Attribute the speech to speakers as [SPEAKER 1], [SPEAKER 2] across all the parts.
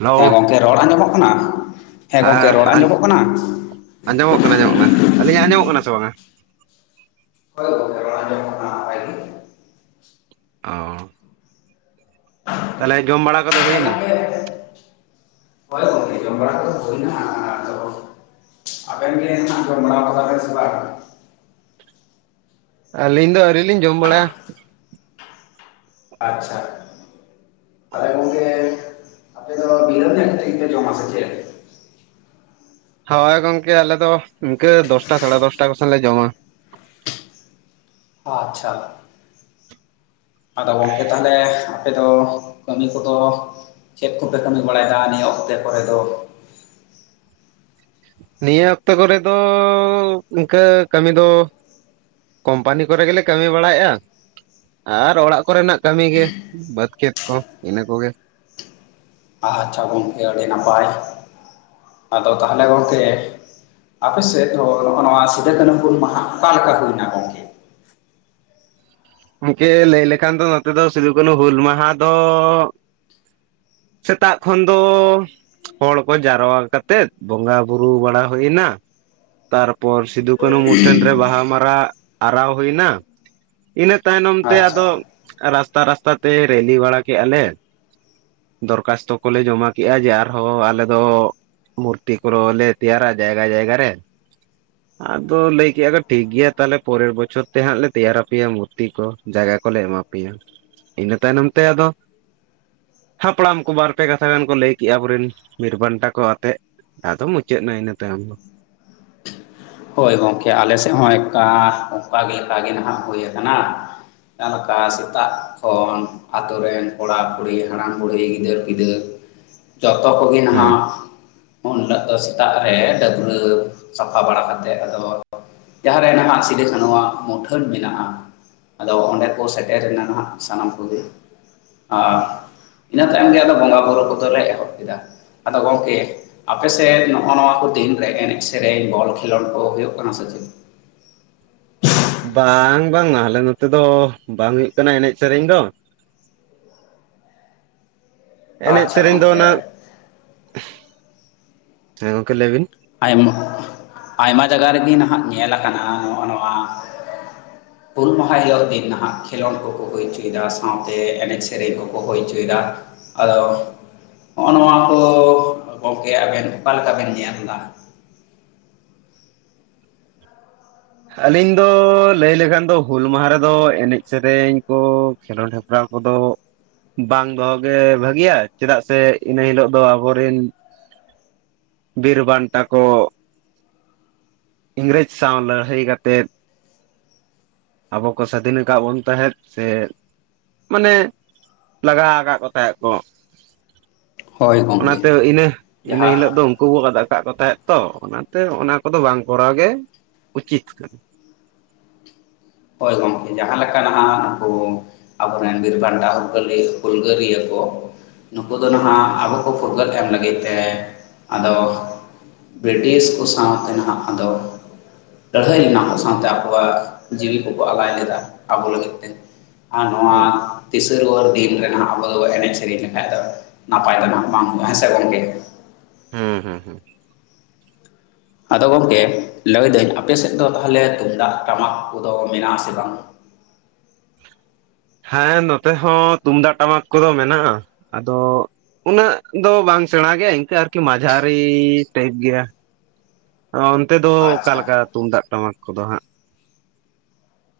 [SPEAKER 1] Hello
[SPEAKER 2] ᱦᱮᱸ ᱜᱚᱢᱠᱮ ᱨᱚᱲ ᱟᱸᱡᱚᱢᱚᱜ ᱠᱟᱱᱟ? ᱜᱚᱝᱠᱮ ᱨᱚᱲ
[SPEAKER 1] ᱦᱮᱸ
[SPEAKER 2] ᱟᱸᱡᱚᱢᱚᱜ ᱠᱟᱱᱟ?
[SPEAKER 1] ᱟᱸᱡᱚᱢᱚᱜ ᱠᱟᱱᱟ ᱟᱸᱡᱚᱢᱚᱜ ᱠᱟᱱᱟ ᱟᱹᱞᱤᱧ ᱟᱸᱡᱚᱢᱚᱜ ᱠᱟᱱᱟ ᱥᱮ ᱵᱟᱝᱟ?
[SPEAKER 2] ᱦᱚᱭ ᱜᱚᱢᱠᱮ ᱨᱚᱲ ᱟᱸᱡᱚᱢᱚᱜ ᱠᱟᱱᱟ ᱞᱟᱹᱭ ᱵᱤᱱ᱾
[SPEAKER 1] ᱚᱸ ᱾ ᱛᱟᱦᱚᱞᱮ ᱡᱚᱢ ᱵᱟᱲᱟ ᱠᱚᱫᱚ
[SPEAKER 2] ᱦᱮᱸ
[SPEAKER 1] ᱦᱩᱭᱱᱟ?
[SPEAKER 2] ᱜᱚᱝᱠᱮ ᱦᱳᱭ ᱜᱚᱝᱠᱮ ᱡᱚᱢ ᱵᱟᱲᱟ ᱠᱚᱫᱚ ᱦᱩᱭᱱᱟ᱾ ᱟᱫᱚ ᱟᱵᱮᱱ ᱜᱮ ᱮᱱᱦᱟᱜ ᱡᱚᱢ ᱵᱟᱲᱟᱣ ᱠᱮᱫᱟ ᱵᱤᱱ ᱥᱮ ᱵᱟᱸᱝ?
[SPEAKER 1] ᱟᱹᱞᱤᱧ ᱫᱚ ᱟᱹᱣᱨᱤ ᱞᱤᱧ ᱡᱚᱢ ᱵᱟᱲᱟᱭᱟ ᱾
[SPEAKER 2] ᱟᱪᱪᱷᱟ! ᱛᱟᱦᱞᱮ ᱜᱚᱝᱠᱮ ᱾ ᱟᱯᱮ ᱫᱚ, [unintelligible] ᱥᱮ ᱡᱚᱢᱟ ᱥᱮ ᱪᱮᱫ?
[SPEAKER 1] ᱦᱳᱭ, ᱜᱚᱝᱠᱮ, ᱟᱞᱮᱫ ᱫᱚ, ᱤᱱᱠᱟᱹ ᱫᱚᱥᱴᱟ, ᱥᱟᱲᱮ ᱫᱚᱥᱴᱟ ᱠᱚ, ᱥᱮᱱ ᱞᱮ ᱡᱚᱢᱟ ᱾
[SPEAKER 2] ᱟᱪᱪᱷᱟ ᱾ ᱟᱫᱚ ᱜᱚᱝᱠᱮ, ᱛᱟᱦᱟᱞᱮ ᱾ ᱟᱯᱮ ᱫᱚ, ᱠᱟᱹᱢᱤ ᱠᱚᱫᱚ, ᱪᱮᱫ ᱠᱚᱯᱮ ᱠᱟᱹᱢᱤ ᱵᱟᱲᱟ ᱭᱮᱫᱟ ᱾ ᱱᱤᱭᱟᱹ ᱚᱠᱛᱮ ᱠᱚᱨᱮ ᱫᱚ?
[SPEAKER 1] ᱱᱤᱭᱟᱹ ᱚᱠᱛᱚ ᱠᱚᱨᱮ ᱫᱚ, ᱤᱱᱠᱟᱹ ᱠᱟᱹᱢᱤ ᱫᱚ, ᱠᱚᱢᱯᱟᱱᱤ ᱠᱚᱨᱮ ᱜᱮᱞᱮ, ᱠᱟᱹᱢᱤ ᱵᱟᱲᱟᱭᱮᱼᱟᱜ, ᱟᱨ ᱚᱲᱟᱜ ᱠᱚᱨᱮᱱᱟᱜ ᱾ ᱠᱟᱹᱢᱤ ᱜᱮ ᱾ ᱵᱟᱹᱫᱽ ᱠᱷᱮᱛ ᱠᱚ, ᱤᱱᱟ ᱠᱚᱜᱮ ᱾
[SPEAKER 2] ᱟᱪᱪᱷᱟ, ᱜᱚᱢᱠᱮ ᱟᱹᱰᱤ ᱱᱟᱯᱟᱭ, ᱟᱫᱚ ᱛᱟᱦᱚᱞᱮ ᱜᱚᱢᱠᱮ, ᱟᱯᱮ ᱥᱮᱫ ᱫᱚ, ᱱᱚᱜᱼᱚᱭ ᱱᱚᱣᱟ, ᱥᱤᱫᱩ ᱠᱟᱹᱱᱦᱩ ᱦᱩᱞ ᱢᱟᱦᱟ ᱾ ᱚᱠᱟ ᱞᱮᱠᱟ ᱦᱩᱭᱱᱟ ᱾ ᱜᱚᱝᱠᱮ?
[SPEAKER 1] ᱜᱚᱝᱠᱮ, ᱞᱟᱹᱭ ᱞᱮᱠᱷᱟᱱ ᱫᱚ, ᱱᱚᱛᱮ ᱫᱚ, ᱥᱤᱫᱩ ᱠᱟᱹᱱᱦᱩ ᱦᱩᱞ, ᱢᱟᱦᱟ ᱫᱚ, ᱥᱮᱛᱟᱜ ᱠᱷᱚᱱ ᱫᱚ, ᱦᱚᱲ ᱠᱚ, ᱡᱟᱣᱨᱟ ᱠᱟᱛᱮᱜ, ᱵᱚᱸᱜᱟ ᱵᱩᱨᱩ ᱵᱟᱲᱟ, ᱦᱩᱭ ᱮᱱᱟ ᱾ ᱛᱟᱨᱯᱚᱨ ᱥᱤᱫᱩ, ᱠᱟᱹᱱᱦᱩ, ᱢᱩᱴᱷᱟᱹᱱ ᱨᱮ, ᱵᱟᱦᱟ ᱢᱟᱞᱟ ᱟᱨᱟᱣ ᱦᱩᱭ ᱮᱱᱟ ᱾ ᱤᱱᱟᱹ ᱛᱟᱭᱱᱚᱢ ᱛᱮ, ᱟᱫᱚ
[SPEAKER 2] ᱟᱪᱪᱷᱟ
[SPEAKER 1] ᱨᱟᱥᱛᱟ, ᱨᱟᱥᱛᱟ ᱛᱮ, ᱨᱮᱞᱤ ᱵᱟᱲᱟ ᱠᱮᱜᱼᱟ ᱞᱮ ᱾ ᱫᱚᱨᱠᱷᱟᱥᱛᱷᱚ ᱠᱚᱞᱮ, ᱡᱚᱢᱟ ᱠᱮᱜᱼᱟ, ᱡᱮ ᱟᱨᱦᱚᱸ ᱟᱞᱮ, ᱫᱚ ᱢᱩᱨᱛᱤ ᱠᱚ, ᱨᱮᱦᱚ ᱞᱮ, ᱛᱮᱭᱟᱨᱟ ᱡᱟᱭᱜᱟ, ᱡᱟᱭᱜᱟ ᱨᱮ ᱾ ᱟᱫᱚ, ᱞᱟᱹᱭ ᱠᱮᱫᱼᱟ ᱞᱮ ᱴᱷᱤᱠ ᱜᱮᱭᱟ, ᱛᱟᱦᱞᱮ ᱯᱚᱨᱮᱨ ᱵᱚᱪᱷᱚᱨ ᱛᱮ ᱦᱟᱸᱜ ᱞᱮ, ᱛᱮᱭᱟᱨ ᱟᱯᱮᱭᱟ ᱾ ᱢᱩᱛ ᱛᱤ ᱠᱚ, ᱡᱟᱭᱜᱟ ᱠᱚᱞᱮ, ᱮᱢᱟ ᱯᱮᱭᱟ᱾ ᱤᱱᱟᱹ ᱛᱟᱭᱱᱚᱢ ᱛᱮ, ᱟᱫᱚ ᱦᱟᱯᱲᱟᱢ ᱠᱚ, ᱵᱟᱨᱯᱮ ᱠᱟᱛᱷᱟ ᱜᱟᱱ ᱠᱚ, ᱞᱟᱹᱭ ᱠᱮᱜᱼᱟ, ᱟᱵᱚᱨᱮᱱ, ᱵᱤᱨ ᱵᱟᱱᱴᱟ ᱠᱚ, ᱟᱛᱮᱜ ᱟᱫᱚ, ᱢᱩᱪᱟᱹᱫ ᱮᱱᱟ, ᱤᱱᱟᱹ ᱛᱟᱭᱚᱢ ᱫᱚ ᱾
[SPEAKER 2] ᱦᱳᱭ, ᱜᱚᱝᱠᱮ ᱟᱞᱮ ᱥᱮᱫ ᱦᱚᱸ, ᱮᱠᱟ ᱚᱱᱠᱟ ᱜᱮ, ᱮᱠᱟᱜᱮ ᱱᱷᱟᱜ ᱦᱩᱭ ᱟᱠᱟᱱᱟ ᱾ ᱡᱟᱦᱟ ᱞᱮᱠᱟ, ᱥᱮᱛᱟᱜ ᱠᱷᱚᱱ, ᱟᱛᱳ ᱨᱮᱱ, ᱠᱚᱲᱟ-ᱠᱩᱲᱤ, ᱦᱟᱲᱟᱢ-ᱵᱩᱰᱷᱤ, ᱜᱤᱫᱟᱹᱨ-ᱯᱤᱫᱟᱹᱨ ᱾ ᱡᱚᱛᱚ ᱠᱚᱜᱮ
[SPEAKER 1] ᱦᱮᱸ
[SPEAKER 2] ᱱᱷᱟᱜ, ᱩᱱ ᱦᱤᱞᱳᱜ ᱫᱚ, ᱥᱮᱛᱟᱜ ᱨᱮ, ᱰᱟᱹᱵᱨᱟᱹ ᱥᱟᱯᱷᱟ ᱵᱟᱲᱟ ᱠᱟᱛᱮ, ᱛᱮ, ᱟᱫᱚ, ᱡᱟᱦᱟᱸᱨᱮ ᱱᱷᱟᱜ, ᱥᱤᱫᱩ ᱠᱟᱹᱱᱦᱩ, ᱣᱟᱜ ᱢᱩᱴᱷᱟᱹᱱ ᱢᱮᱱᱟᱜᱼᱟ ᱾ ᱟᱫᱚ ᱚᱱᱰᱮ ᱠᱚ, ᱥᱮᱴᱮᱨ ᱮᱱᱟ ᱦᱟᱸᱜ, ᱥᱟᱱᱟᱢ ᱠᱚᱜᱮ, ᱟᱸᱻ
[SPEAKER 1] ᱦᱩᱸ
[SPEAKER 2] ᱤᱱᱟᱹ ᱛᱟᱭᱚᱢ ᱜᱮ, ᱟᱫᱚ ᱵᱚᱸᱜᱟ ᱵᱩᱨᱩ, ᱠᱚᱫᱚ ᱞᱮ, ᱮᱦᱚᱵ ᱠᱮᱫᱟ ᱾ ᱟᱫᱚ, ᱜᱚᱝᱠᱮ ᱟᱯᱮ ᱥᱮᱫ, ᱱᱚᱜ ᱱᱚᱣᱟ ᱠᱚ, ᱫᱤᱱ ᱨᱮ ᱮᱱᱮᱜ, ᱥᱮᱨᱮᱧ, ᱵᱚᱞ ᱠᱷᱮᱞᱳᱰ ᱠᱚ, ᱦᱩᱭᱩᱜ ᱠᱟᱱᱟ ᱥᱮ ᱪᱮᱫ?
[SPEAKER 1] ᱵᱟᱝ, ᱵᱟᱝ ᱾ ᱟᱞᱮ, ᱱᱚᱛᱮ ᱫᱚ, ᱵᱟᱝ ᱦᱩᱭᱩᱜ ᱠᱟᱱᱟ ᱾ ᱮᱱᱮᱜ ᱥᱮᱨᱮᱧ ᱫᱚ ᱾
[SPEAKER 2] [unintelligible]
[SPEAKER 1] ᱮᱱᱮᱡ
[SPEAKER 2] ᱟᱪᱪᱷᱟ
[SPEAKER 1] ᱥᱮᱨᱮᱧ ᱫᱚ,
[SPEAKER 2] ᱜᱚᱢᱠᱮ
[SPEAKER 1] ᱦᱚᱱᱟᱝ, [unintelligible] ᱞᱟᱹᱭ ᱵᱤᱱ
[SPEAKER 2] ᱟᱭᱢᱟ, ᱟᱭᱢᱟ ᱡᱟᱭᱜᱟ ᱨᱮ ᱜᱮ, ᱱᱷᱟᱜ ᱧᱮᱞ ᱟᱠᱟᱱᱟ ᱾ ᱱᱚᱜ ᱱᱚᱣᱟ ᱾ [unintelligible] ᱦᱩᱞ ᱢᱟᱦᱟ ᱦᱤᱞᱳᱜ ᱜᱮ ᱱᱷᱟᱜ ᱠᱷᱮᱞᱳᱰ ᱠᱚ, ᱠᱚ ᱦᱩᱭ ᱦᱚᱪᱚ ᱭᱮᱫᱟ ᱾ ᱥᱟᱶᱛᱮ ᱮᱱᱮᱡ ᱥᱮᱨᱮᱧ ᱠᱚ, ᱠᱚ ᱦᱩᱭ ᱦᱚᱪᱚ ᱭᱮᱫᱟ ᱾ ᱟᱫᱚ, ᱱᱚᱜ ᱱᱚᱣᱟ ᱠᱚ, ᱜᱚᱝᱠᱮ! ᱟᱵᱮᱱ ᱚᱠᱟ ᱞᱮᱠᱟ ᱵᱮᱱ, ᱧᱮᱞᱫᱟ?
[SPEAKER 1] ᱟᱹᱞᱤᱧ ᱫᱚ, ᱞᱟᱹᱭ ᱞᱮᱠᱷᱟᱱ ᱫᱚ, ᱦᱩᱞ ᱢᱟᱦᱟ ᱨᱮᱫᱚ, ᱮᱱᱮᱡ ᱥᱮᱨᱮᱧ ᱠᱚ, ᱠᱷᱮᱞᱳᱰ ᱦᱮᱯᱨᱟᱣ ᱠᱚᱫᱚ, ᱵᱟᱝ ᱫᱚᱦᱚ ᱜᱮ, ᱵᱷᱟᱹᱜᱤᱭᱟ ᱾ ᱪᱮᱫᱟᱜ ᱥᱮ, ᱤᱱᱟᱹ ᱦᱤᱞᱚᱜ ᱫᱚ, ᱟᱵᱚᱨᱤᱱ ᱵᱤᱨ ᱵᱟᱱᱴᱟ ᱠᱚ, ᱤᱝᱨᱮᱡᱽ ᱥᱟᱶ ᱞᱟᱹᱼᱼ ᱛᱟ. ᱭ ᱠᱟᱛᱮᱫ ᱾ ᱟᱵᱚ ᱠᱚ, ᱥᱟᱫᱷᱤᱱ ᱟᱠᱟᱫ ᱵᱚᱱ, ᱛᱟᱦᱮᱸᱫ ᱥᱮ, ᱢᱟᱱᱮ, ᱞᱟᱜᱟ ᱟᱠᱟᱫ ᱠᱚ, ᱛᱟᱦᱮᱸᱫ ᱠᱚ ᱾
[SPEAKER 2] ᱦᱳᱭ ᱜᱚᱢᱠᱮ
[SPEAKER 1] ᱚᱱᱟᱛᱮ, ᱤᱱᱟᱹ ᱤᱱᱟᱹ
[SPEAKER 2] ᱡᱟᱦᱟᱸ
[SPEAKER 1] ᱦᱤᱞᱳᱜ ᱫᱚ, ᱩᱱᱠᱩ ᱵᱚ ᱟᱫ ᱟᱠᱟᱫ ᱠᱚ, ᱛᱟᱦᱮᱸᱫ ᱾ ᱛᱚ ᱚᱱᱟᱛᱮ ᱚᱱᱟ ᱠᱚᱫᱚ ᱵᱟᱝ ᱠᱚᱨᱟᱣ ᱜᱮᱼᱼ ᱩᱪᱤᱛ ᱠᱟᱼᱼ
[SPEAKER 2] ᱦᱳᱭ ᱜᱚᱝᱠᱮ ᱡᱟᱦᱟᱸ ᱞᱮᱠᱟ ᱱᱟᱦᱟᱜ ᱠᱚᱼᱼ ᱟᱵᱚ ᱨᱮᱱ ᱵᱤᱨᱵᱷᱟᱱᱴᱟ [unintelligible] ᱦᱩᱞᱜᱟᱹᱨᱭᱟᱹ ᱠᱚ ᱱᱩᱠᱩ ᱫᱚ ᱱᱟᱦᱟᱜ ᱟᱵᱚ ᱠᱚ ᱯᱷᱩᱨᱜᱟᱹᱞ ᱮᱢ ᱞᱟᱹᱜᱤᱫ ᱛᱮ ᱟᱫᱚᱼᱼ ᱵᱨᱤᱴᱤᱥ ᱠᱚ ᱥᱟᱶᱛᱮ ᱱᱟᱦᱟᱜ ᱟᱫᱚ ᱞᱟᱹᱲᱦᱟᱹᱭ [unintelligible] ᱥᱟᱶᱛᱮ ᱟᱵᱚᱣᱟᱜ ᱡᱤᱣᱤ ᱠᱚ ᱠᱚ ᱟᱞᱟᱭ ᱞᱮᱫᱟ ᱟᱵᱚ ᱞᱟᱹᱜᱤᱫ ᱛᱮ ᱟᱨ
[SPEAKER 1] ᱦᱮᱸ
[SPEAKER 2] ᱱᱚᱣᱟᱼᱼ ᱫᱤᱱ ᱨᱮᱱᱟᱜ ᱟᱵᱚ ᱫᱚᱵᱚᱱ ᱮᱱᱮᱡ ᱥᱮᱨᱮᱧ ᱞᱮᱠᱷᱟᱡ ᱫᱚ ᱱᱟᱯᱟᱭ ᱠᱟᱱᱟ ᱵᱟᱝ ᱦᱮᱸ ᱥᱮ ᱜᱚᱝᱜᱮ?
[SPEAKER 1] ᱦᱮᱸ ᱦᱮᱸ ᱦᱮᱸᱻ
[SPEAKER 2] ᱟᱫᱚ ᱜᱚᱝᱠᱮ ᱞᱟᱹᱭᱫᱟᱹᱧ ᱟᱯᱮ ᱥᱮᱫ ᱫᱚ ᱛᱟᱦᱚᱞᱮ ᱛᱩᱢᱫᱟᱜ ᱴᱟᱢᱟᱠ ᱠᱚᱫᱚ ᱢᱮᱱᱟᱜ ᱟᱥᱮ ᱵᱟᱝ? [unintelligible]
[SPEAKER 1] ᱦᱮᱸ ᱱᱚᱛᱮ ᱦᱚᱸ ᱛᱩᱢᱫᱟᱜ ᱴᱟᱢᱟᱠ ᱠᱚᱫᱚ ᱢᱮᱱᱟᱜᱼᱟ ᱟᱫᱚᱼᱼ ᱩᱱᱟᱹᱜ ᱫᱚ ᱵᱟᱝ ᱥᱮᱬᱟ ᱜᱮᱭᱟ ᱤᱱᱠᱟᱹ ᱟᱨᱠᱤ ᱢᱟᱡᱷᱟᱨᱤ ᱴᱟᱭᱤᱯ ᱜᱮᱭᱟ᱾
[SPEAKER 2] [inaudible]
[SPEAKER 1] ᱚᱱᱛᱮ ᱫᱚ
[SPEAKER 2] ᱟᱪᱪᱷᱟ
[SPEAKER 1] ᱚᱠᱟᱞᱮᱠᱟ ᱛᱩᱢᱫᱟᱜ ᱴᱟᱢᱟᱠ ᱠᱚᱫᱚ ᱦᱟᱸᱜ?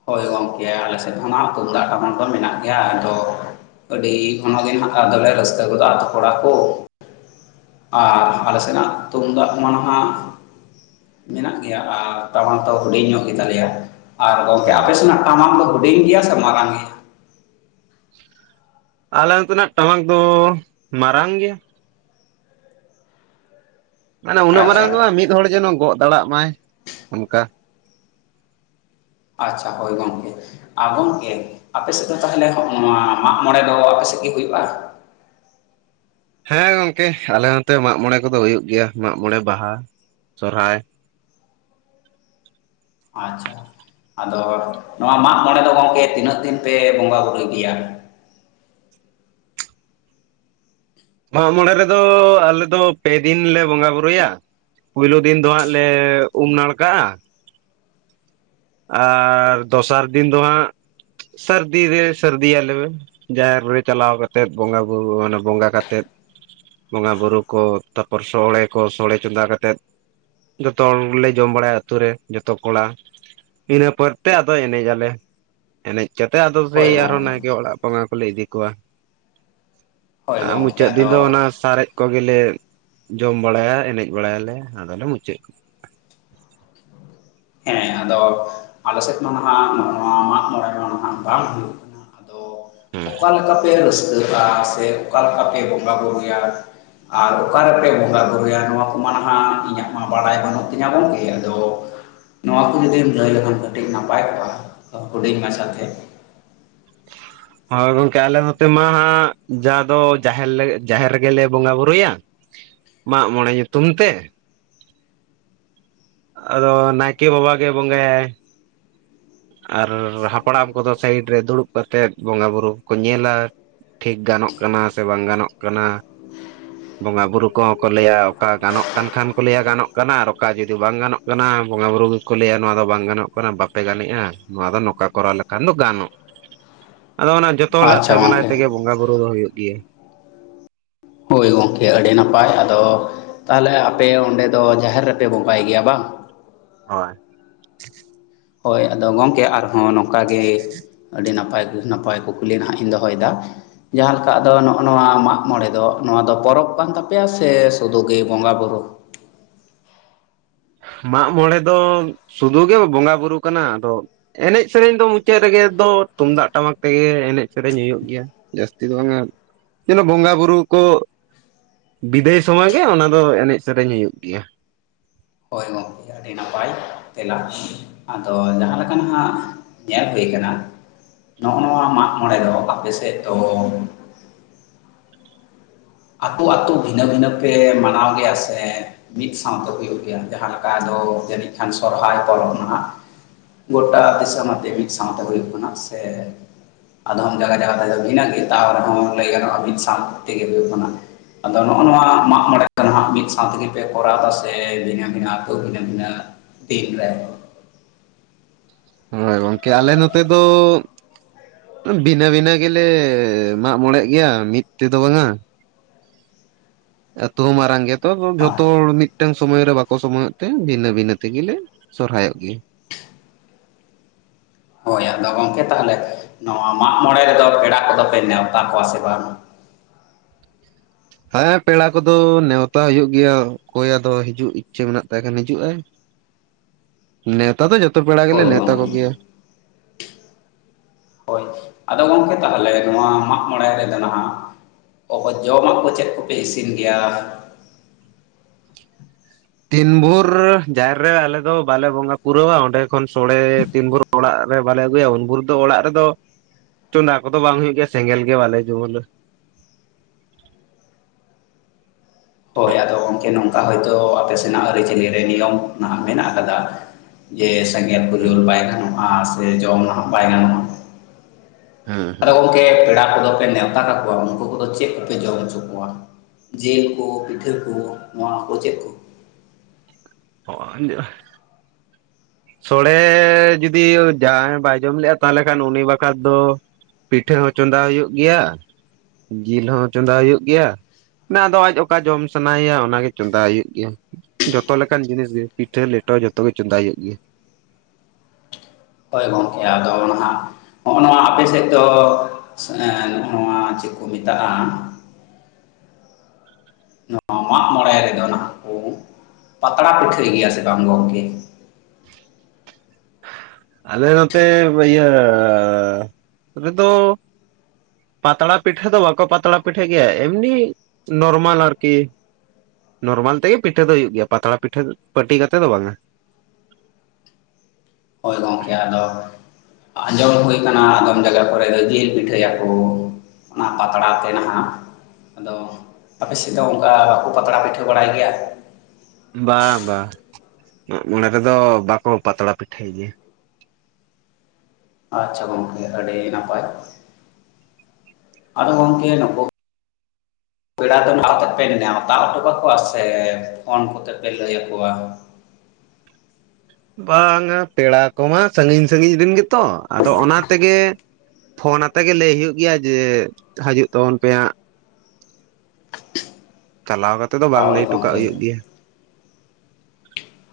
[SPEAKER 2] ᱦᱳᱭ ᱜᱚᱝᱠᱮ ᱟᱞᱮ ᱥᱮᱫ ᱦᱚᱸ ᱛᱩᱢᱫᱟᱜ ᱴᱟᱢᱟᱠ ᱫᱚ ᱢᱮᱱᱟᱜ ᱜᱮᱭᱟ ᱟᱫᱚᱼᱼ ᱟᱹᱰᱤ [unintelligible] ᱟᱫᱚᱞᱮ ᱨᱟᱹᱥᱠᱟᱹ ᱜᱫᱚᱽ ᱟ ᱟᱛᱳ ᱠᱚᱲᱟ ᱠᱚ᱾ ᱟᱨ ᱟᱞᱮ ᱥᱮᱱᱟᱜ ᱛᱩᱢᱫᱟᱜ ᱚᱱᱟ ᱫᱚ ᱦᱟᱜᱼᱼ ᱢᱮᱱᱟᱜ ᱜᱮᱭᱟ ᱟᱨ ᱛᱟᱞᱟ ᱛᱚ ᱦᱩᱰᱤᱧ ᱧᱚᱜ ᱜᱮᱛᱟᱞᱮᱭᱟ ᱟᱨᱼᱼ ᱟᱯᱮ
[SPEAKER 1] ᱦᱮᱸ
[SPEAKER 2] ᱥᱮᱱᱟᱜ ᱴᱟᱢᱟᱠ ᱫᱚ ᱦᱩᱰᱤᱧ ᱜᱮᱭᱟ ᱥᱮ ᱢᱟᱨᱟᱝ ᱜᱮ?
[SPEAKER 1] ᱟᱞᱮ ᱱᱚᱛᱮᱱᱟᱜ ᱴᱟᱢᱟᱠ ᱫᱚ ᱢᱟᱨᱟᱝ ᱜᱮ ᱩᱱᱟᱹᱜ
[SPEAKER 2] ᱟᱪᱪᱷᱟ
[SPEAKER 1] ᱢᱟᱨᱟᱝ ᱫᱚ ᱵᱟᱝ ᱢᱤᱫ ᱦᱚᱲ ᱡᱮᱱᱚ ᱜᱚᱜ ᱫᱟᱲᱟᱜ ᱢᱟᱭ᱾ ᱚᱱᱠᱟ
[SPEAKER 2] ᱟᱪᱪᱷᱟ ᱦᱳᱭ ᱜᱚᱝᱠᱮᱼᱼ ᱟ ᱜᱚᱝᱠᱮ ᱟᱯᱮ ᱥᱮᱫ ᱫᱚ ᱛᱟᱦᱚᱞᱮ ᱱᱚᱣᱟ ᱢᱟᱜ ᱢᱚᱬᱮ ᱫᱚ ᱟᱯᱮ ᱥᱮᱫ ᱜᱮ ᱦᱩᱭᱩᱜᱼᱟ?
[SPEAKER 1] ᱦᱮᱸ ᱜᱚᱝᱠᱮ ᱟᱞᱮ ᱱᱛᱮ ᱢᱟᱜ ᱢᱚᱬᱮ ᱠᱚᱫᱚ ᱦᱩᱭᱩᱜ ᱜᱮᱭᱟ ᱢᱟᱜ ᱢᱚᱬᱮ ᱵᱟᱦᱟ, ᱥᱚᱨᱦᱟᱭ
[SPEAKER 2] ᱟᱪᱪᱷᱟ ᱟᱫᱚ ᱱᱚᱣᱟ ᱢᱟᱜ ᱢᱚᱬᱮ ᱫᱚ ᱜᱚᱝᱠᱮ ᱛᱤᱱᱟᱹᱜ ᱫᱤᱱ ᱯᱮ ᱵᱚᱸᱜᱟ ᱵᱩᱨᱩᱭ ᱜᱮᱭᱟ?
[SPEAKER 1] ᱢᱟᱜ ᱢᱚᱬᱮ ᱨᱮᱫᱚ ᱟᱞᱮᱫ ᱫᱚ ᱯᱮ ᱫᱤᱱ ᱞᱮ ᱵᱚᱸᱜᱟ ᱵᱩᱨᱩᱭᱟ᱾ ᱯᱩᱭᱞᱳ ᱫᱤᱱ ᱫᱚ ᱦᱟᱸᱜ ᱞᱮ ᱩᱢ ᱱᱟᱲᱠᱟᱜᱼᱟ᱾ ᱟᱨ ᱫᱚᱥᱟᱨ ᱫᱤᱱ ᱫᱚ ᱦᱟᱸᱜ ᱥᱟᱹᱨᱫᱤ ᱨᱮ ᱥᱟᱹᱨᱫᱤᱭᱟᱞᱮ, ᱡᱟᱦᱮᱨ ᱨᱮ ᱪᱟᱞᱟᱣ ᱠᱟᱛᱮᱫ ᱵᱚᱸᱜᱟ ᱵᱩᱨᱩ ᱚᱱᱟ ᱵᱚᱸᱜᱟ ᱠᱟᱛᱮᱫ ᱵᱚᱸᱜᱟ ᱵᱩᱨᱩ ᱠᱚ ᱛᱟᱯᱚᱨ ᱥᱚᱲᱮ ᱠᱚ ᱥᱚᱲᱮ ᱪᱚᱸᱫᱟ ᱠᱟᱛᱮᱫ ᱡᱚᱛᱚ ᱦᱚᱲᱞᱮ ᱡᱚᱢ ᱵᱟᱲᱟᱭᱟ ᱟᱛᱩ ᱨᱮ ᱡᱚᱛᱚ ᱠᱚᱲᱟᱼᱼ ᱤᱱᱟᱹ ᱯᱚᱨᱛᱮ ᱟᱫᱚ ᱮᱱᱮᱡ ᱟᱞᱮ ᱮᱱᱮᱡ ᱠᱟᱛᱮᱜ ᱟᱫᱚ ᱥᱮᱭ
[SPEAKER 2] ᱦᱳᱭ
[SPEAKER 1] ᱟᱨᱚ
[SPEAKER 2] ᱜᱚᱢᱠᱮ
[SPEAKER 1] ᱱᱟᱭᱠᱮ ᱚᱲᱟᱜᱼᱼ ᱵᱚᱸᱜᱟ ᱠᱚᱞᱮ ᱤᱫᱤ ᱠᱚᱣᱟ
[SPEAKER 2] ᱦᱳᱭ
[SPEAKER 1] ᱟᱨ
[SPEAKER 2] ᱜᱚᱢᱠᱮ
[SPEAKER 1] ᱢᱩᱪᱟᱹᱫ ᱫᱤᱱ ᱫᱚ
[SPEAKER 2] ᱟᱫᱚ
[SPEAKER 1] ᱚᱱᱟ ᱥᱟᱨᱮᱡᱼᱼ ᱠᱚᱜᱮᱞᱮ ᱡᱚᱢ ᱵᱟᱲᱟᱭᱟ ᱮᱱᱮᱡ ᱵᱟᱲᱟᱭᱟᱞᱮ ᱟᱫᱚᱞᱮ ᱢᱩᱪᱟᱹᱫᱼᱼ
[SPEAKER 2] ᱦᱮᱸ ᱟᱫᱚ ᱟᱞᱮ ᱥᱮᱫ ᱫᱚ ᱱᱟᱦᱟᱜ ᱱᱚᱣᱟ ᱢᱟᱜ ᱢᱚᱬᱮ ᱫᱚ ᱦᱟᱜ ᱵᱟᱝ ᱦᱩᱭᱩᱜ-ᱟ ᱠᱟᱱᱟ ᱟᱫᱚ
[SPEAKER 1] ᱦᱮᱸ
[SPEAKER 2] ᱚᱠᱟ ᱞᱮᱠᱟ ᱯᱮ ᱨᱟᱹᱥᱠᱟᱹᱜᱼᱟ ᱥᱮ ᱚᱠᱟ ᱞᱮᱠᱟ ᱯᱮ ᱵᱚᱸᱜᱟ ᱵᱩᱨᱩᱭᱟ? ᱟᱨ ᱚᱠᱟᱨᱮᱯᱮ ᱵᱚᱸᱜᱟ ᱵᱩᱨᱩᱭᱟ? ᱱᱚᱣᱟ ᱠᱚᱢᱟ ᱱᱟᱦᱟᱜ ᱤᱧᱟᱹᱜ ᱢᱟ ᱵᱟᱲᱟᱭ ᱵᱟᱹᱱᱩᱜ ᱛᱤᱧᱟ ᱜᱚᱝᱠᱮ ᱟᱫᱚᱼᱼ ᱱᱚᱣᱟ ᱠᱚ ᱡᱩᱫᱤᱢ ᱞᱟᱹᱭ ᱞᱮᱠᱷᱟᱱ ᱠᱟᱹᱴᱤᱡ ᱱᱟᱯᱟᱭ ᱠᱚᱜ-ᱟ ᱦᱩᱰᱤᱧ ᱢᱟᱪᱷᱟ ᱛᱮᱼᱼ [unintelligible]
[SPEAKER 1] ᱦᱳᱭ ᱜᱚᱝᱠᱮ ᱟᱞᱮ ᱱᱚᱛᱮ ᱢᱟ ᱦᱟᱸᱜ ᱡᱟ ᱫᱚ ᱡᱟᱦᱮᱨ ᱡᱟᱦᱮᱨ ᱨᱮᱜᱮᱞᱮ ᱵᱚᱸᱜᱟ ᱵᱩᱨᱩᱭᱟ ᱢᱟᱜ ᱢᱚᱬᱮ ᱧᱩᱛᱩᱢ ᱛᱮ ᱟᱫᱚ ᱱᱟᱭᱠᱮ ᱵᱟᱵᱟ ᱜᱮ ᱵᱚᱸᱜᱟᱭᱟᱭ᱾ ᱟᱨ ᱦᱟᱯᱲᱟᱢ ᱠᱚᱫᱚ ᱥᱟᱭᱤᱰ ᱨᱮ ᱫᱩᱲᱩᱵ ᱠᱟᱛᱮᱫ ᱵᱚᱸᱜᱟ ᱵᱩᱨᱩ ᱠᱚᱠᱚ ᱧᱮᱞᱟ ᱴᱷᱤᱠ ᱜᱟᱱᱚᱜ ᱠᱟᱱᱟ ᱥᱮ ᱵᱟᱝ ᱜᱟᱱᱚᱜ ᱠᱟᱱᱟ᱾
[SPEAKER 2] [inaudible]
[SPEAKER 1] ᱵᱚᱸᱜᱟ ᱵᱩᱨᱩ ᱠᱚᱦᱚᱸ ᱠᱚ ᱞᱟᱹᱭᱟ ᱚᱠᱟ ᱜᱟᱱᱚᱜ ᱠᱟᱱ ᱠᱷᱟᱱ ᱠᱚ ᱞᱟᱹᱭᱟ ᱜᱟᱱᱚᱜ ᱠᱟᱱᱟ ᱟᱨ ᱚᱠᱟ ᱡᱩᱫᱤ ᱵᱟᱝ ᱜᱟᱱᱚᱜ ᱠᱟᱱᱟ ᱵᱚᱸᱜᱟ ᱵᱩᱨᱩ ᱜᱮᱠᱚ ᱞᱟᱹᱭᱟ ᱱᱚᱣᱟ ᱫᱚ ᱵᱟᱝ ᱜᱟᱱᱚᱜ ᱠᱟᱱᱟ ᱵᱟᱯᱮ ᱜᱟᱱᱮᱜᱼᱟ᱾ ᱱᱚᱣᱟ ᱫᱚ ᱱᱚᱝᱠᱟ ᱠᱚᱨᱟᱣ ᱞᱮᱠᱷᱟᱱ ᱫᱚ ᱜᱟᱱᱚᱜ᱾ ᱟᱫᱚ ᱚᱱᱟ ᱡᱚᱛᱚ ᱦᱚᱲ ᱞᱟᱜ
[SPEAKER 2] ᱟᱪᱪᱷᱟ
[SPEAKER 1] ᱥᱟᱢᱮᱞᱟᱭ
[SPEAKER 2] ᱜᱚᱢᱠᱮ
[SPEAKER 1] ᱛᱮᱜᱮ ᱵᱚᱸᱜᱟ ᱵᱩᱨᱩ ᱫᱚ ᱦᱩᱭᱩᱜ ᱜᱮᱭᱟ᱾
[SPEAKER 2] ᱦᱳᱭ ᱜᱚᱝᱠᱮ ᱟᱹᱰᱤ ᱱᱟᱯᱟᱭ, ᱟᱫᱚ ᱛᱟᱦᱚᱞᱮ ᱟᱯᱮ ᱚᱸᱰᱮ ᱫᱚ ᱡᱟᱦᱮᱨ ᱨᱮᱯᱮ ᱵᱚᱸᱜᱟᱭ ᱜᱮᱭᱟ ᱵᱟᱝ?
[SPEAKER 1] ᱦᱳᱭ
[SPEAKER 2] ᱦᱳᱭ ᱟᱫᱚ ᱜᱚᱝᱠᱮ ᱟᱨᱦᱚᱸ ᱱᱚᱝᱠᱟ ᱜᱮ ᱟᱹᱰᱤ ᱱᱟᱯᱟᱭ ᱱᱟᱯᱟᱭ ᱠᱚᱠᱩᱞᱤ ᱱᱟᱦᱟᱜ ᱞᱤᱧ ᱫᱚᱦᱚᱭᱮᱫᱟ᱾ ᱡᱟᱦᱟᱸ ᱞᱮᱠᱟ ᱟᱫᱚ ᱱᱚᱜᱼᱚ ᱱᱚᱣᱟ ᱢᱟᱜ ᱢᱚᱬᱮ ᱫᱚ ᱱᱚᱣᱟ ᱫᱚ ᱯᱚᱨᱚᱵᱽ ᱠᱟᱱ ᱛᱟᱯᱮᱭᱟ ᱥᱮ ᱥᱩᱫᱷᱩ ᱜᱮ ᱵᱚᱸᱜᱟ ᱵᱩᱨᱩ᱾
[SPEAKER 1] ᱢᱟᱜ ᱢᱚᱬᱮ ᱫᱚ ᱥᱩᱫᱷᱩ ᱜᱮ ᱵᱚᱸᱜᱟ ᱵᱩᱨᱩ ᱠᱟᱱᱟ, ᱟᱫᱚ ᱮᱱᱮᱡ ᱥᱮᱨᱮᱧ ᱫᱚ ᱢᱩᱪᱟᱹᱫ ᱨᱮᱜᱮ ᱫᱚ ᱛᱩᱢᱫᱟᱜ ᱴᱟᱢᱟᱠ ᱛᱮᱜᱮ ᱮᱱᱮᱡ ᱥᱮᱨᱮᱧ ᱦᱩᱭᱩᱜ ᱜᱮᱭᱟ᱾ ᱡᱟᱹᱥᱛᱤ ᱫᱚ ᱵᱟᱝᱼᱟ, ᱡᱮᱱᱚ ᱵᱚᱸᱜᱟ ᱵᱩᱨᱩ ᱠᱚ ᱵᱤᱫᱟᱹᱭ ᱥᱚᱢᱚᱭ ᱜᱮ ᱚᱱᱟ ᱫᱚ ᱮᱱᱮᱡ ᱥᱮᱨᱮᱧ ᱦᱩᱭᱩᱜ ᱜᱮᱭᱟ᱾
[SPEAKER 2] ᱦᱚᱭ ᱜᱚᱝᱠᱮ ᱟᱹᱰᱤ ᱱᱟᱯᱟᱭ ᱛᱮᱞᱟᱡᱽ ᱟᱫᱚ ᱡᱟᱦᱟᱸ ᱞᱮᱠᱟ ᱱᱟᱦᱟᱜ ᱧᱮᱞ ᱦᱩᱭ ᱠᱟᱱᱟ ᱱᱚᱜᱼᱚ ᱱᱚᱣᱟ ᱢᱟᱜ ᱢᱚᱬᱮ ᱫᱚ ᱟᱯᱮᱮᱥᱮᱫ ᱫᱚ ᱟᱹᱛᱳ ᱟ ᱟᱹᱛᱳ ᱵᱷᱤᱱᱟᱹ ᱵᱷᱤᱱᱟᱹ ᱯᱮ ᱢᱟᱱᱟᱣ ᱜᱮᱭᱟ ᱥᱮ ᱢᱤᱫ ᱥᱟᱶᱛᱮ ᱦᱩᱭᱩᱜ ᱜᱮᱭᱟ, ᱡᱟᱦᱟᱸ ᱞᱮᱠᱟ ᱟᱫᱚ ᱡᱟᱹᱱᱤᱡ ᱠᱷᱟᱱ ᱥᱚᱨᱦᱟᱭ ᱯᱟᱨᱚᱵ ᱱᱟᱦᱟᱜ᱾ ᱜᱚᱴᱟ ᱫᱤᱥᱚᱢ ᱟᱛᱮ ᱢᱤᱫ ᱥᱟᱶᱛᱮ ᱦᱩᱭᱩᱜ ᱠᱟᱱᱟ ᱥᱮ ᱟᱫᱚᱢ ᱡᱟᱭᱜᱟ ᱡᱟᱭᱜᱟ ᱨᱮ ᱵᱷᱤᱱᱟᱹᱜ ᱜᱮ ᱛᱟᱣ ᱨᱮᱦᱚᱸ ᱞᱟᱹᱭ ᱜᱟᱱᱚᱜᱼᱟ ᱢᱤᱫ ᱥᱟᱶ ᱛᱮᱜᱮ ᱟᱫᱚ ᱱᱚᱜᱼᱚ ᱱᱚᱣᱟ ᱢᱟᱜ ᱢᱚᱬᱮ ᱫᱚ ᱱᱟᱜ ᱢᱤᱫ ᱥᱟᱶ ᱛᱮᱜᱮᱯᱮ ᱠᱚᱨᱟᱣ ᱮᱫᱟ ᱥᱮ ᱵᱷᱤᱱᱟᱹ ᱵᱷᱤᱱᱟᱹ ᱟᱹᱛᱩ ᱵᱷᱤᱱᱟᱹ ᱵᱷᱤᱱᱟᱹ ᱫᱤᱱ [unintelligible]
[SPEAKER 1] ᱦᱳᱭ ᱜᱚᱝᱠᱮ ᱟᱞᱮ ᱱᱚᱛᱮ ᱫᱚ ᱵᱷᱤᱱᱟᱹ ᱵᱷᱤᱱᱟᱹ ᱜᱮᱞᱮ ᱢᱟᱜ ᱢᱚᱬᱮᱜ ᱜᱮᱭᱟ ᱢᱤᱫ ᱛᱮᱫᱚ ᱵᱟᱝᱼᱟ᱾ ᱟᱹᱛᱩ ᱦᱚᱸ ᱢᱟᱨᱟᱝ ᱜᱮᱫᱚ
[SPEAKER 2] ᱦᱳᱭ
[SPEAKER 1] ᱡᱷᱚᱛᱚ ᱦᱚᱲ ᱢᱤᱫ ᱢᱤᱫᱴᱟᱝ ᱥᱚᱢᱚᱭ ᱨᱮ ᱵᱟᱠᱚ ᱥᱚᱢᱚᱭᱚᱜ ᱛᱮ ᱵᱷᱤᱱᱟᱹ ᱵᱷᱤᱱᱟᱹ ᱛᱮᱜᱮᱞᱮ ᱥᱚᱨᱦᱟᱭᱚᱜ ᱜᱮᱭᱟ᱾
[SPEAKER 2] ᱦᱳᱭ ᱟᱫᱚ ᱜᱚᱢᱠᱮ ᱛᱟᱦᱚᱞᱮ ᱱᱚᱣᱟ ᱢᱟᱜ ᱢᱚᱬᱮ ᱨᱮᱫᱚ ᱯᱮᱲᱟ ᱠᱚᱫᱚ ᱯᱮ ᱱᱮᱣᱛᱟ ᱠᱚᱣᱟ ᱥᱮ ᱵᱟᱝ?
[SPEAKER 1] ᱦᱮᱸ ᱯᱮᱲᱟ ᱠᱚᱫᱚ ᱱᱮᱣᱛᱟ ᱦᱩᱭᱩᱜ ᱜᱮᱭᱟ ᱚᱠᱚᱭ ᱟᱫᱚ ᱦᱤᱡᱩᱜ ᱤᱪᱪᱷᱟᱹ ᱢᱮᱱᱟᱜ ᱛᱟᱭ ᱠᱷᱟᱱ ᱦᱤᱡᱩᱜ ᱟᱭ
[SPEAKER 2] [inaudible]
[SPEAKER 1] ᱱᱮᱶᱛᱟ ᱫᱚ ᱡᱚᱛᱚ ᱯᱮᱲᱟ ᱜᱮᱞᱮ
[SPEAKER 2] ᱦᱳᱭ
[SPEAKER 1] ᱱᱮᱶᱛᱟ
[SPEAKER 2] ᱜᱚᱢᱠᱮ
[SPEAKER 1] ᱠᱚᱜᱮᱭᱟ᱾
[SPEAKER 2] ᱦᱳᱭ ᱟᱫᱚ ᱜᱚᱝᱠᱮ ᱛᱟᱦᱚᱞᱮ ᱱᱚᱣᱟ ᱢᱟᱜ ᱢᱚᱬᱮ ᱨᱮᱫᱚ ᱱᱟᱜ ᱚᱠᱚᱭ, ᱡᱚᱢᱟᱜ ᱠᱚ ᱪᱮᱫ ᱠᱚᱯᱮ ᱤᱥᱤᱱ ᱜᱮᱭᱟ?
[SPEAKER 1] ᱛᱤᱱ ᱵᱷᱳᱨ ᱡᱟᱦᱮᱨ ᱨᱮ ᱟᱞᱮ ᱫᱚ ᱵᱟᱞᱮ ᱵᱚᱸᱜᱟ ᱯᱩᱨᱟᱹᱣᱟ ᱚᱸᱰᱮ ᱠᱷᱚᱱ ᱥᱳᱲᱮ ᱛᱤᱱ ᱵᱷᱳᱨ ᱚᱲᱟᱜ ᱨᱮ ᱵᱟᱞᱮ ᱟᱹᱜᱩᱭᱟ ᱩᱱ ᱵᱷᱳᱨ ᱫᱚ ᱚᱲᱟᱜ ᱨᱮᱫᱚ ᱪᱚᱸᱫᱟ ᱠᱚᱫᱚ ᱵᱟᱝ ᱦᱩᱭᱩᱜ ᱜᱮᱭᱟ ᱥᱮᱸᱜᱮᱞ ᱜᱮ ᱵᱟᱞᱮ ᱡᱩᱞ
[SPEAKER 2] ᱦᱳᱭ ᱟᱫᱚ ᱜᱚᱝᱠᱮ ᱱᱚᱝᱠᱟ ᱦᱳᱭᱛᱳ ᱟᱯᱮ ᱥᱮᱱᱟᱜ ᱟᱹᱨᱤᱪᱟᱹᱞᱤ ᱨᱮ ᱱᱤᱭᱚᱢ ᱱᱟᱦᱟᱜ ᱢᱮᱱᱟᱜ ᱠᱟᱫᱟ᱾ ᱡᱮ ᱥᱮᱸᱜᱮᱞ ᱠᱚ ᱡᱩᱞ
[SPEAKER 1] ᱦᱮᱸ
[SPEAKER 2] ᱵᱟᱭ ᱜᱟᱱᱚᱜᱼᱟ ᱥᱮ ᱡᱚᱢ ᱱᱟᱦᱟᱜ ᱵᱟᱭ ᱜᱟᱱᱚᱜᱼᱟ᱾ ᱟᱫᱚ
[SPEAKER 1] ᱦᱮᱸ
[SPEAKER 2] ᱜᱚᱝᱠᱮ ᱯᱮᱲᱟ ᱠᱚᱫᱚ ᱯᱮ ᱱᱮᱶᱛᱟ ᱠᱟᱠᱚᱣᱟ ᱩᱱᱠᱩ ᱠᱚᱫᱚ ᱪᱮᱫ ᱠᱚᱯᱮ ᱡᱚᱢ ᱦᱚᱪᱚ ᱠᱚᱣᱟ᱾ ᱡᱤᱞ ᱠᱚ, ᱯᱤᱴᱷᱟᱹ ᱠᱚ, ᱱᱚᱣᱟ ᱠᱚ ᱪᱮᱫ ᱠᱚ
[SPEAKER 1] [unintelligible] ᱥᱚᱲᱮ ᱡᱩᱫᱤ ᱡᱟᱦᱟᱸᱭ ᱵᱟᱭ ᱡᱚᱢ ᱞᱮᱫᱼᱟ, ᱛᱟᱦᱚᱞᱮ ᱠᱷᱟᱱ ᱩᱱᱤ ᱵᱟᱠᱷᱷᱟᱨᱟ ᱫᱚ ᱯᱤᱴᱷᱟᱹ ᱦᱚᱸ ᱪᱚᱸᱫᱟ ᱦᱩᱭᱩᱜ ᱜᱮᱭᱟ, ᱡᱤᱞ ᱦᱚᱸ ᱪᱚᱸᱫᱟ ᱦᱩᱭᱩᱜ ᱜᱮᱭᱟ᱾ ᱟᱫᱚ ᱟᱡ ᱚᱠᱟ ᱡᱚᱢ ᱥᱟᱱᱟᱭᱮᱭᱟ ᱚᱱᱟᱜᱮ ᱪᱚᱸᱫᱟᱭ ᱦᱩᱭᱩᱜ ᱜᱮᱭᱟ᱾ ᱡᱚᱛᱚ ᱞᱮᱠᱟᱱ ᱡᱤᱱᱤᱥ ᱜᱮ ᱯᱤᱴᱷᱟᱹ ᱞᱮᱴᱚ ᱡᱚᱛᱚ ᱜᱮ ᱪᱚᱸᱫᱟᱭ ᱦᱩᱭᱩᱜ ᱜᱮᱭᱟ᱾
[SPEAKER 2] ᱦᱳᱭ ᱜᱚᱢᱠᱮᱼᱟ ᱟᱫᱚ ᱱᱟᱦᱟᱜ ᱦᱚᱼᱚ ᱱᱚᱣᱟ ᱟᱯᱮ ᱥᱮᱫ ᱫᱚ ᱱᱚᱣᱟ ᱪᱮᱫ ᱠᱚ ᱢᱮᱛᱟᱜᱼᱟ, ᱱᱚᱣᱟ ᱢᱟᱜ ᱢᱚᱬᱮ ᱨᱮᱫᱚ ᱱᱟᱟᱜ ᱠᱚ ᱯᱟᱛᱲᱟ ᱯᱤᱴᱷᱟᱹᱭ ᱜᱮᱭᱟ ᱥᱮ ᱵᱟᱝ ᱜᱚᱝᱠᱮ?
[SPEAKER 1] ᱟᱞᱮ ᱱᱚᱛᱮ ᱤᱭᱟᱹ ᱨᱮᱫᱚ ᱯᱟᱛᱲᱟ ᱯᱤᱴᱷᱟᱹ ᱫᱚ ᱵᱟᱠᱚ ᱯᱟᱛᱲᱟ ᱯᱤᱴᱷᱟᱹ ᱜᱮᱭᱟ, ᱮᱢᱱᱤ ᱱᱚᱨᱢᱟᱞ ᱟᱨᱠᱤ ᱱᱚᱨᱢᱟᱞ ᱛᱮᱜᱮ ᱯᱤᱴᱷᱟᱹ ᱫᱚ ᱦᱩᱭᱩᱜ ᱜᱮᱭᱟ, ᱯᱟᱛᱲᱟ ᱯᱤᱴᱷᱟᱹ ᱯᱟᱹᱴᱤ ᱠᱟᱛᱮ ᱫᱚ ᱵᱟᱝᱼᱟ᱾
[SPEAKER 2] ᱦᱳᱭ ᱜᱚᱝᱠᱮ ᱟᱫᱚ ᱟᱸᱡᱚᱢ ᱦᱩᱭ ᱟᱠᱟᱱᱟ ᱟᱫᱚᱢ ᱡᱟᱭᱜᱟ ᱠᱚᱨᱮ ᱫᱚ ᱡᱤᱞ ᱯᱤᱴᱷᱟᱹᱭ ᱟᱠᱚ᱾ ᱚᱱᱟ ᱯᱟᱛᱲᱟ ᱛᱮ ᱱᱟᱦᱟᱜ, ᱟᱫᱚ ᱟᱯᱮ ᱥᱮᱫ ᱫᱚ ᱚᱱᱠᱟ ᱵᱟᱠᱚ ᱯᱟᱛᱲᱟ ᱯᱤᱴᱷᱟᱹ ᱵᱟᱲᱟᱭ ᱜᱮᱭᱟ?
[SPEAKER 1] ᱵᱟᱝ ᱵᱟᱝ, ᱢᱟᱜ-ᱢᱚᱬᱮ ᱨᱮᱫᱚ ᱵᱟᱠᱚ ᱯᱟᱛᱲᱟ ᱯᱤᱴᱷᱟᱹᱭ ᱜᱮᱭᱟ᱾
[SPEAKER 2] ᱟᱪᱪᱷᱟ ᱜᱚᱝᱠᱮ ᱟᱹᱰᱤ ᱱᱟᱯᱟᱭ, ᱟᱫᱚ ᱜᱚᱢᱠᱮ ᱱᱳᱠᱳ ᱯᱮᱲᱟ ᱫᱚ ᱱᱟᱸᱜ ᱯᱮ ᱱᱮᱣᱛᱟ ᱦᱚᱴᱚ ᱠᱟᱠ-ᱟ ᱥᱮ ᱯᱷᱳᱱ ᱠᱚᱛᱮ ᱯᱮ ᱞᱟᱹᱭ ᱟᱠᱚᱣᱟ?
[SPEAKER 1] ᱵᱟᱝᱼᱟ, ᱯᱮᱲᱟ ᱠᱚᱢᱟ ᱥᱟᱺᱜᱤᱧ ᱥᱟᱺᱜᱤᱧ ᱨᱮᱱ ᱜᱮᱛᱚ ᱟᱫᱚ ᱚᱱᱟ ᱛᱮᱜᱮ ᱯᱷᱳᱱ ᱟᱛᱮ ᱜᱮ ᱞᱟᱹᱭ ᱦᱩᱭᱩᱜ ᱜᱮᱭᱟ ᱡᱮ ᱦᱤᱡᱩᱜ ᱛᱟᱵᱚᱱ ᱯᱮ ᱦᱟᱸᱜ ᱾ ᱪᱟᱞᱟᱣ ᱠᱟᱛᱮᱜ ᱫᱚ ᱵᱟᱝ
[SPEAKER 2] ᱦᱳᱭ
[SPEAKER 1] ᱞᱟᱹᱭ ᱦᱚᱴᱚᱠᱟᱜ
[SPEAKER 2] ᱜᱚᱢᱠᱮ
[SPEAKER 1] ᱦᱩᱭᱩᱜ ᱜᱮᱭᱟ᱾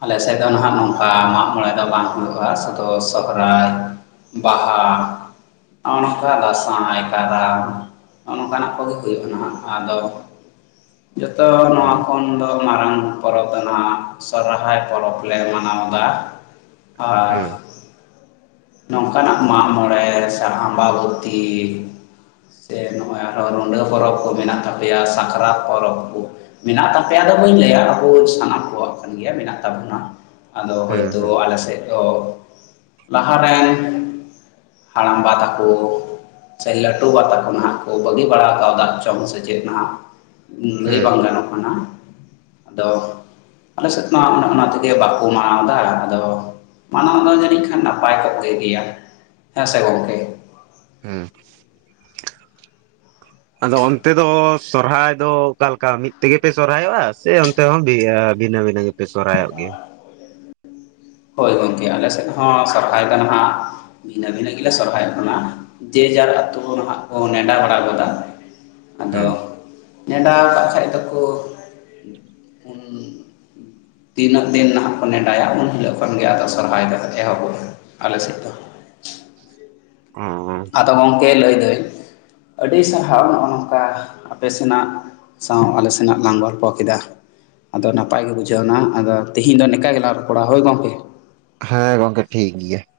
[SPEAKER 2] ᱟᱞᱮ ᱥᱮᱫ ᱫᱚ ᱱᱟᱸᱜ ᱱᱚᱝᱠᱟ ᱢᱟᱜ-ᱢᱚᱬᱮ ᱫᱚ ᱵᱟᱝ ᱦᱩᱭᱩᱜᱼᱟ, ᱥᱩᱫᱩ ᱥᱚᱦᱨᱟᱭ ᱵᱟᱦᱟ ᱚᱱᱠᱟ ᱫᱟᱸᱥᱟᱭ ᱠᱟᱨᱟᱢ, ᱱᱚᱜᱼ ᱱᱚᱝᱠᱟ ᱱᱟᱜ ᱠᱚᱜᱮ ᱦᱩᱭᱩᱜ ᱱᱟᱸᱜ, ᱟᱫᱚ ᱡᱚᱛᱚ ᱱᱚᱣᱟ
[SPEAKER 1] ᱦᱩᱸ
[SPEAKER 2] ᱠᱷᱚᱱ ᱫᱚ ᱢᱟᱨᱟᱝ ᱯᱚᱨᱚᱵ ᱫᱚ ᱱᱟᱸᱜ ᱥᱚᱨᱦᱟᱭ ᱯᱚᱨᱚᱵᱽ ᱞᱮ ᱢᱟᱱᱟᱣ ᱫᱟ, ᱟᱨ
[SPEAKER 1] ᱦᱩᱸ
[SPEAKER 2] ᱱᱚᱝᱠᱟ ᱱᱟᱜ ᱢᱟᱜ-ᱢᱚᱬᱮ ᱥᱮ ᱟᱢᱵᱟᱵᱚᱛᱤ ᱥᱮ ᱱᱚᱜᱼᱚᱭ ᱟᱨᱦᱚᱸ ᱨᱩᱰᱟᱹ ᱯᱚᱨᱚᱵᱽ ᱠᱚ ᱢᱮᱱᱟᱜ ᱛᱟᱯᱮᱭᱟ, ᱥᱟᱠᱨᱟᱛ ᱯᱚᱨᱚᱵᱽ ᱠᱚ, ᱢᱮᱱᱟᱜ ᱛᱟᱯᱮᱭᱟ ᱫᱚ ᱵᱟᱹᱧ ᱞᱟᱹᱭᱟ ᱟᱵᱚ ᱥᱟᱱᱟᱢ ᱠᱚᱣᱟᱜ᱾ ᱜᱮᱭᱟ ᱢᱮᱱᱟᱜ ᱛᱟᱵᱚᱱᱟ, ᱟᱫᱚ
[SPEAKER 1] ᱦᱩᱸ ᱦᱩᱸ
[SPEAKER 2] ᱦᱳᱭᱛᱳ ᱟᱞᱮ ᱥᱮᱫ ᱞᱟᱦᱟ ᱨᱮᱱ ᱦᱟᱲᱟᱢ ᱵᱟ ᱛᱟᱠᱚ ᱥᱮ ᱞᱟᱹᱴᱩ ᱵᱟ ᱛᱟᱠᱚ ᱱᱟᱸᱜ ᱠᱚ ᱵᱟᱹᱜᱤ ᱵᱟᱲᱟ ᱠᱟᱣᱫᱟ ᱪᱚᱝ ᱥᱮ ᱪᱮᱫ ᱱᱟᱸᱜ, ᱞᱟᱹᱭ
[SPEAKER 1] ᱦᱩᱸ
[SPEAKER 2] ᱵᱟᱝ ᱜᱟᱱᱚᱜ ᱠᱟᱱᱟ᱾ ᱟᱫᱚ ᱟᱞᱮ ᱥᱮᱫ ᱢᱟ ᱚᱱᱮ ᱚᱱᱟ ᱛᱮᱜᱮ ᱵᱟᱠᱚ ᱢᱟᱱᱟᱣᱫᱟ᱾ ᱟᱫᱚ ᱢᱟᱱᱟᱣ ᱫᱚ ᱡᱟᱹᱱᱤᱡ ᱠᱷᱟᱱ ᱱᱟᱯᱟᱭ ᱠᱚᱜ ᱜᱮᱭᱟ, ᱦᱮᱸ ᱥᱮ ᱜᱚᱝᱠᱮ᱾
[SPEAKER 1] ᱦᱩᱸ
[SPEAKER 2] [unintelligible]
[SPEAKER 1] ᱟᱫᱚ ᱚᱱᱛᱮ ᱫᱚ ᱥᱚᱨᱦᱟᱭ ᱫᱚ ᱚᱠᱟ ᱞᱮᱠᱟ ᱢᱤᱫ ᱛᱮᱜᱮ ᱯᱮ ᱥᱚᱨᱦᱟᱭᱚᱜᱼᱟ? ᱥᱮ ᱚᱱᱛᱮ ᱦᱚᱸ ᱵᱷᱤᱱᱟᱹ ᱵᱷᱤᱱᱟᱹ ᱜᱮᱯᱮ ᱥᱚᱨᱦᱟᱭᱚᱜ ᱜᱮᱭᱟ?
[SPEAKER 2] ᱦᱳᱭ ᱜᱚᱢᱠᱮ ᱟᱞᱮ ᱥᱮᱫ ᱦᱚᱸ ᱥᱚᱨᱦᱟᱭ ᱫᱚ ᱱᱟᱸᱜ ᱵᱷᱤᱱᱟᱹ ᱵᱷᱤᱱᱟᱹ ᱜᱮᱞᱮ ᱥᱚᱨᱦᱟᱭᱚᱜ ᱠᱟᱱᱟ ᱡᱮ ᱡᱟᱨ ᱟᱛᱩ ᱠᱚᱨᱮᱱᱟᱜ ᱠᱚ ᱱᱮᱰᱟ ᱵᱟᱲᱟ ᱜᱚᱫᱟ᱾ ᱟᱫᱚ
[SPEAKER 1] ᱦᱮᱸ
[SPEAKER 2] ᱱᱮᱰᱟ ᱠᱟ-ᱠᱷᱟᱡ ᱫᱚᱠᱚ ᱛᱤᱱᱟᱹᱜ ᱫᱤᱱ ᱱᱟᱦᱟᱜ ᱠᱚ ᱱᱮᱰᱟᱭᱟᱜ ᱩᱱ ᱦᱤᱞᱳᱜ ᱩᱱ ᱦᱤᱞᱳᱜ ᱠᱷᱟᱱ ᱜᱮ ᱟᱫᱚ ᱥᱚᱨᱦᱟᱭ ᱫᱚ ᱮᱦᱚᱵᱚᱜᱼᱟ ᱟᱞᱮ ᱥᱮᱫ ᱫᱚ ᱾
[SPEAKER 1] [unintelligible]
[SPEAKER 2] ᱟᱫᱚ ᱜᱚᱢᱠᱮ ᱞᱟᱹᱭ ᱫᱟᱹᱧ ᱟᱹᱰᱤ ᱥᱟᱨᱦᱟᱣ ᱱᱚᱜᱼᱚ ᱱᱚᱝᱠᱟ ᱟᱯᱮ ᱥᱮᱱᱟᱜ ᱥᱟᱶ ᱟᱞᱮ ᱥᱮᱱᱟᱜ ᱞᱟᱝ ᱜᱚᱞᱯᱚ ᱠᱮᱫᱟ᱾ ᱟᱫᱚ ᱱᱟᱯᱟᱭ ᱜᱮ ᱵᱩᱡᱷᱟᱹᱣ ᱮᱱᱟ ᱟᱫᱚ ᱛᱤᱦᱤᱧ ᱫᱚ ᱱᱤᱠᱟ ᱜᱮᱞᱟᱝ ᱨᱚᱯᱚᱲᱟ ᱦᱚᱭ ᱜᱚᱢᱠᱮ ᱾
[SPEAKER 1] ᱦᱮᱸ ᱜᱚᱝᱠᱮ ᱴᱷᱤᱠ ᱜᱮᱭᱟ ᱾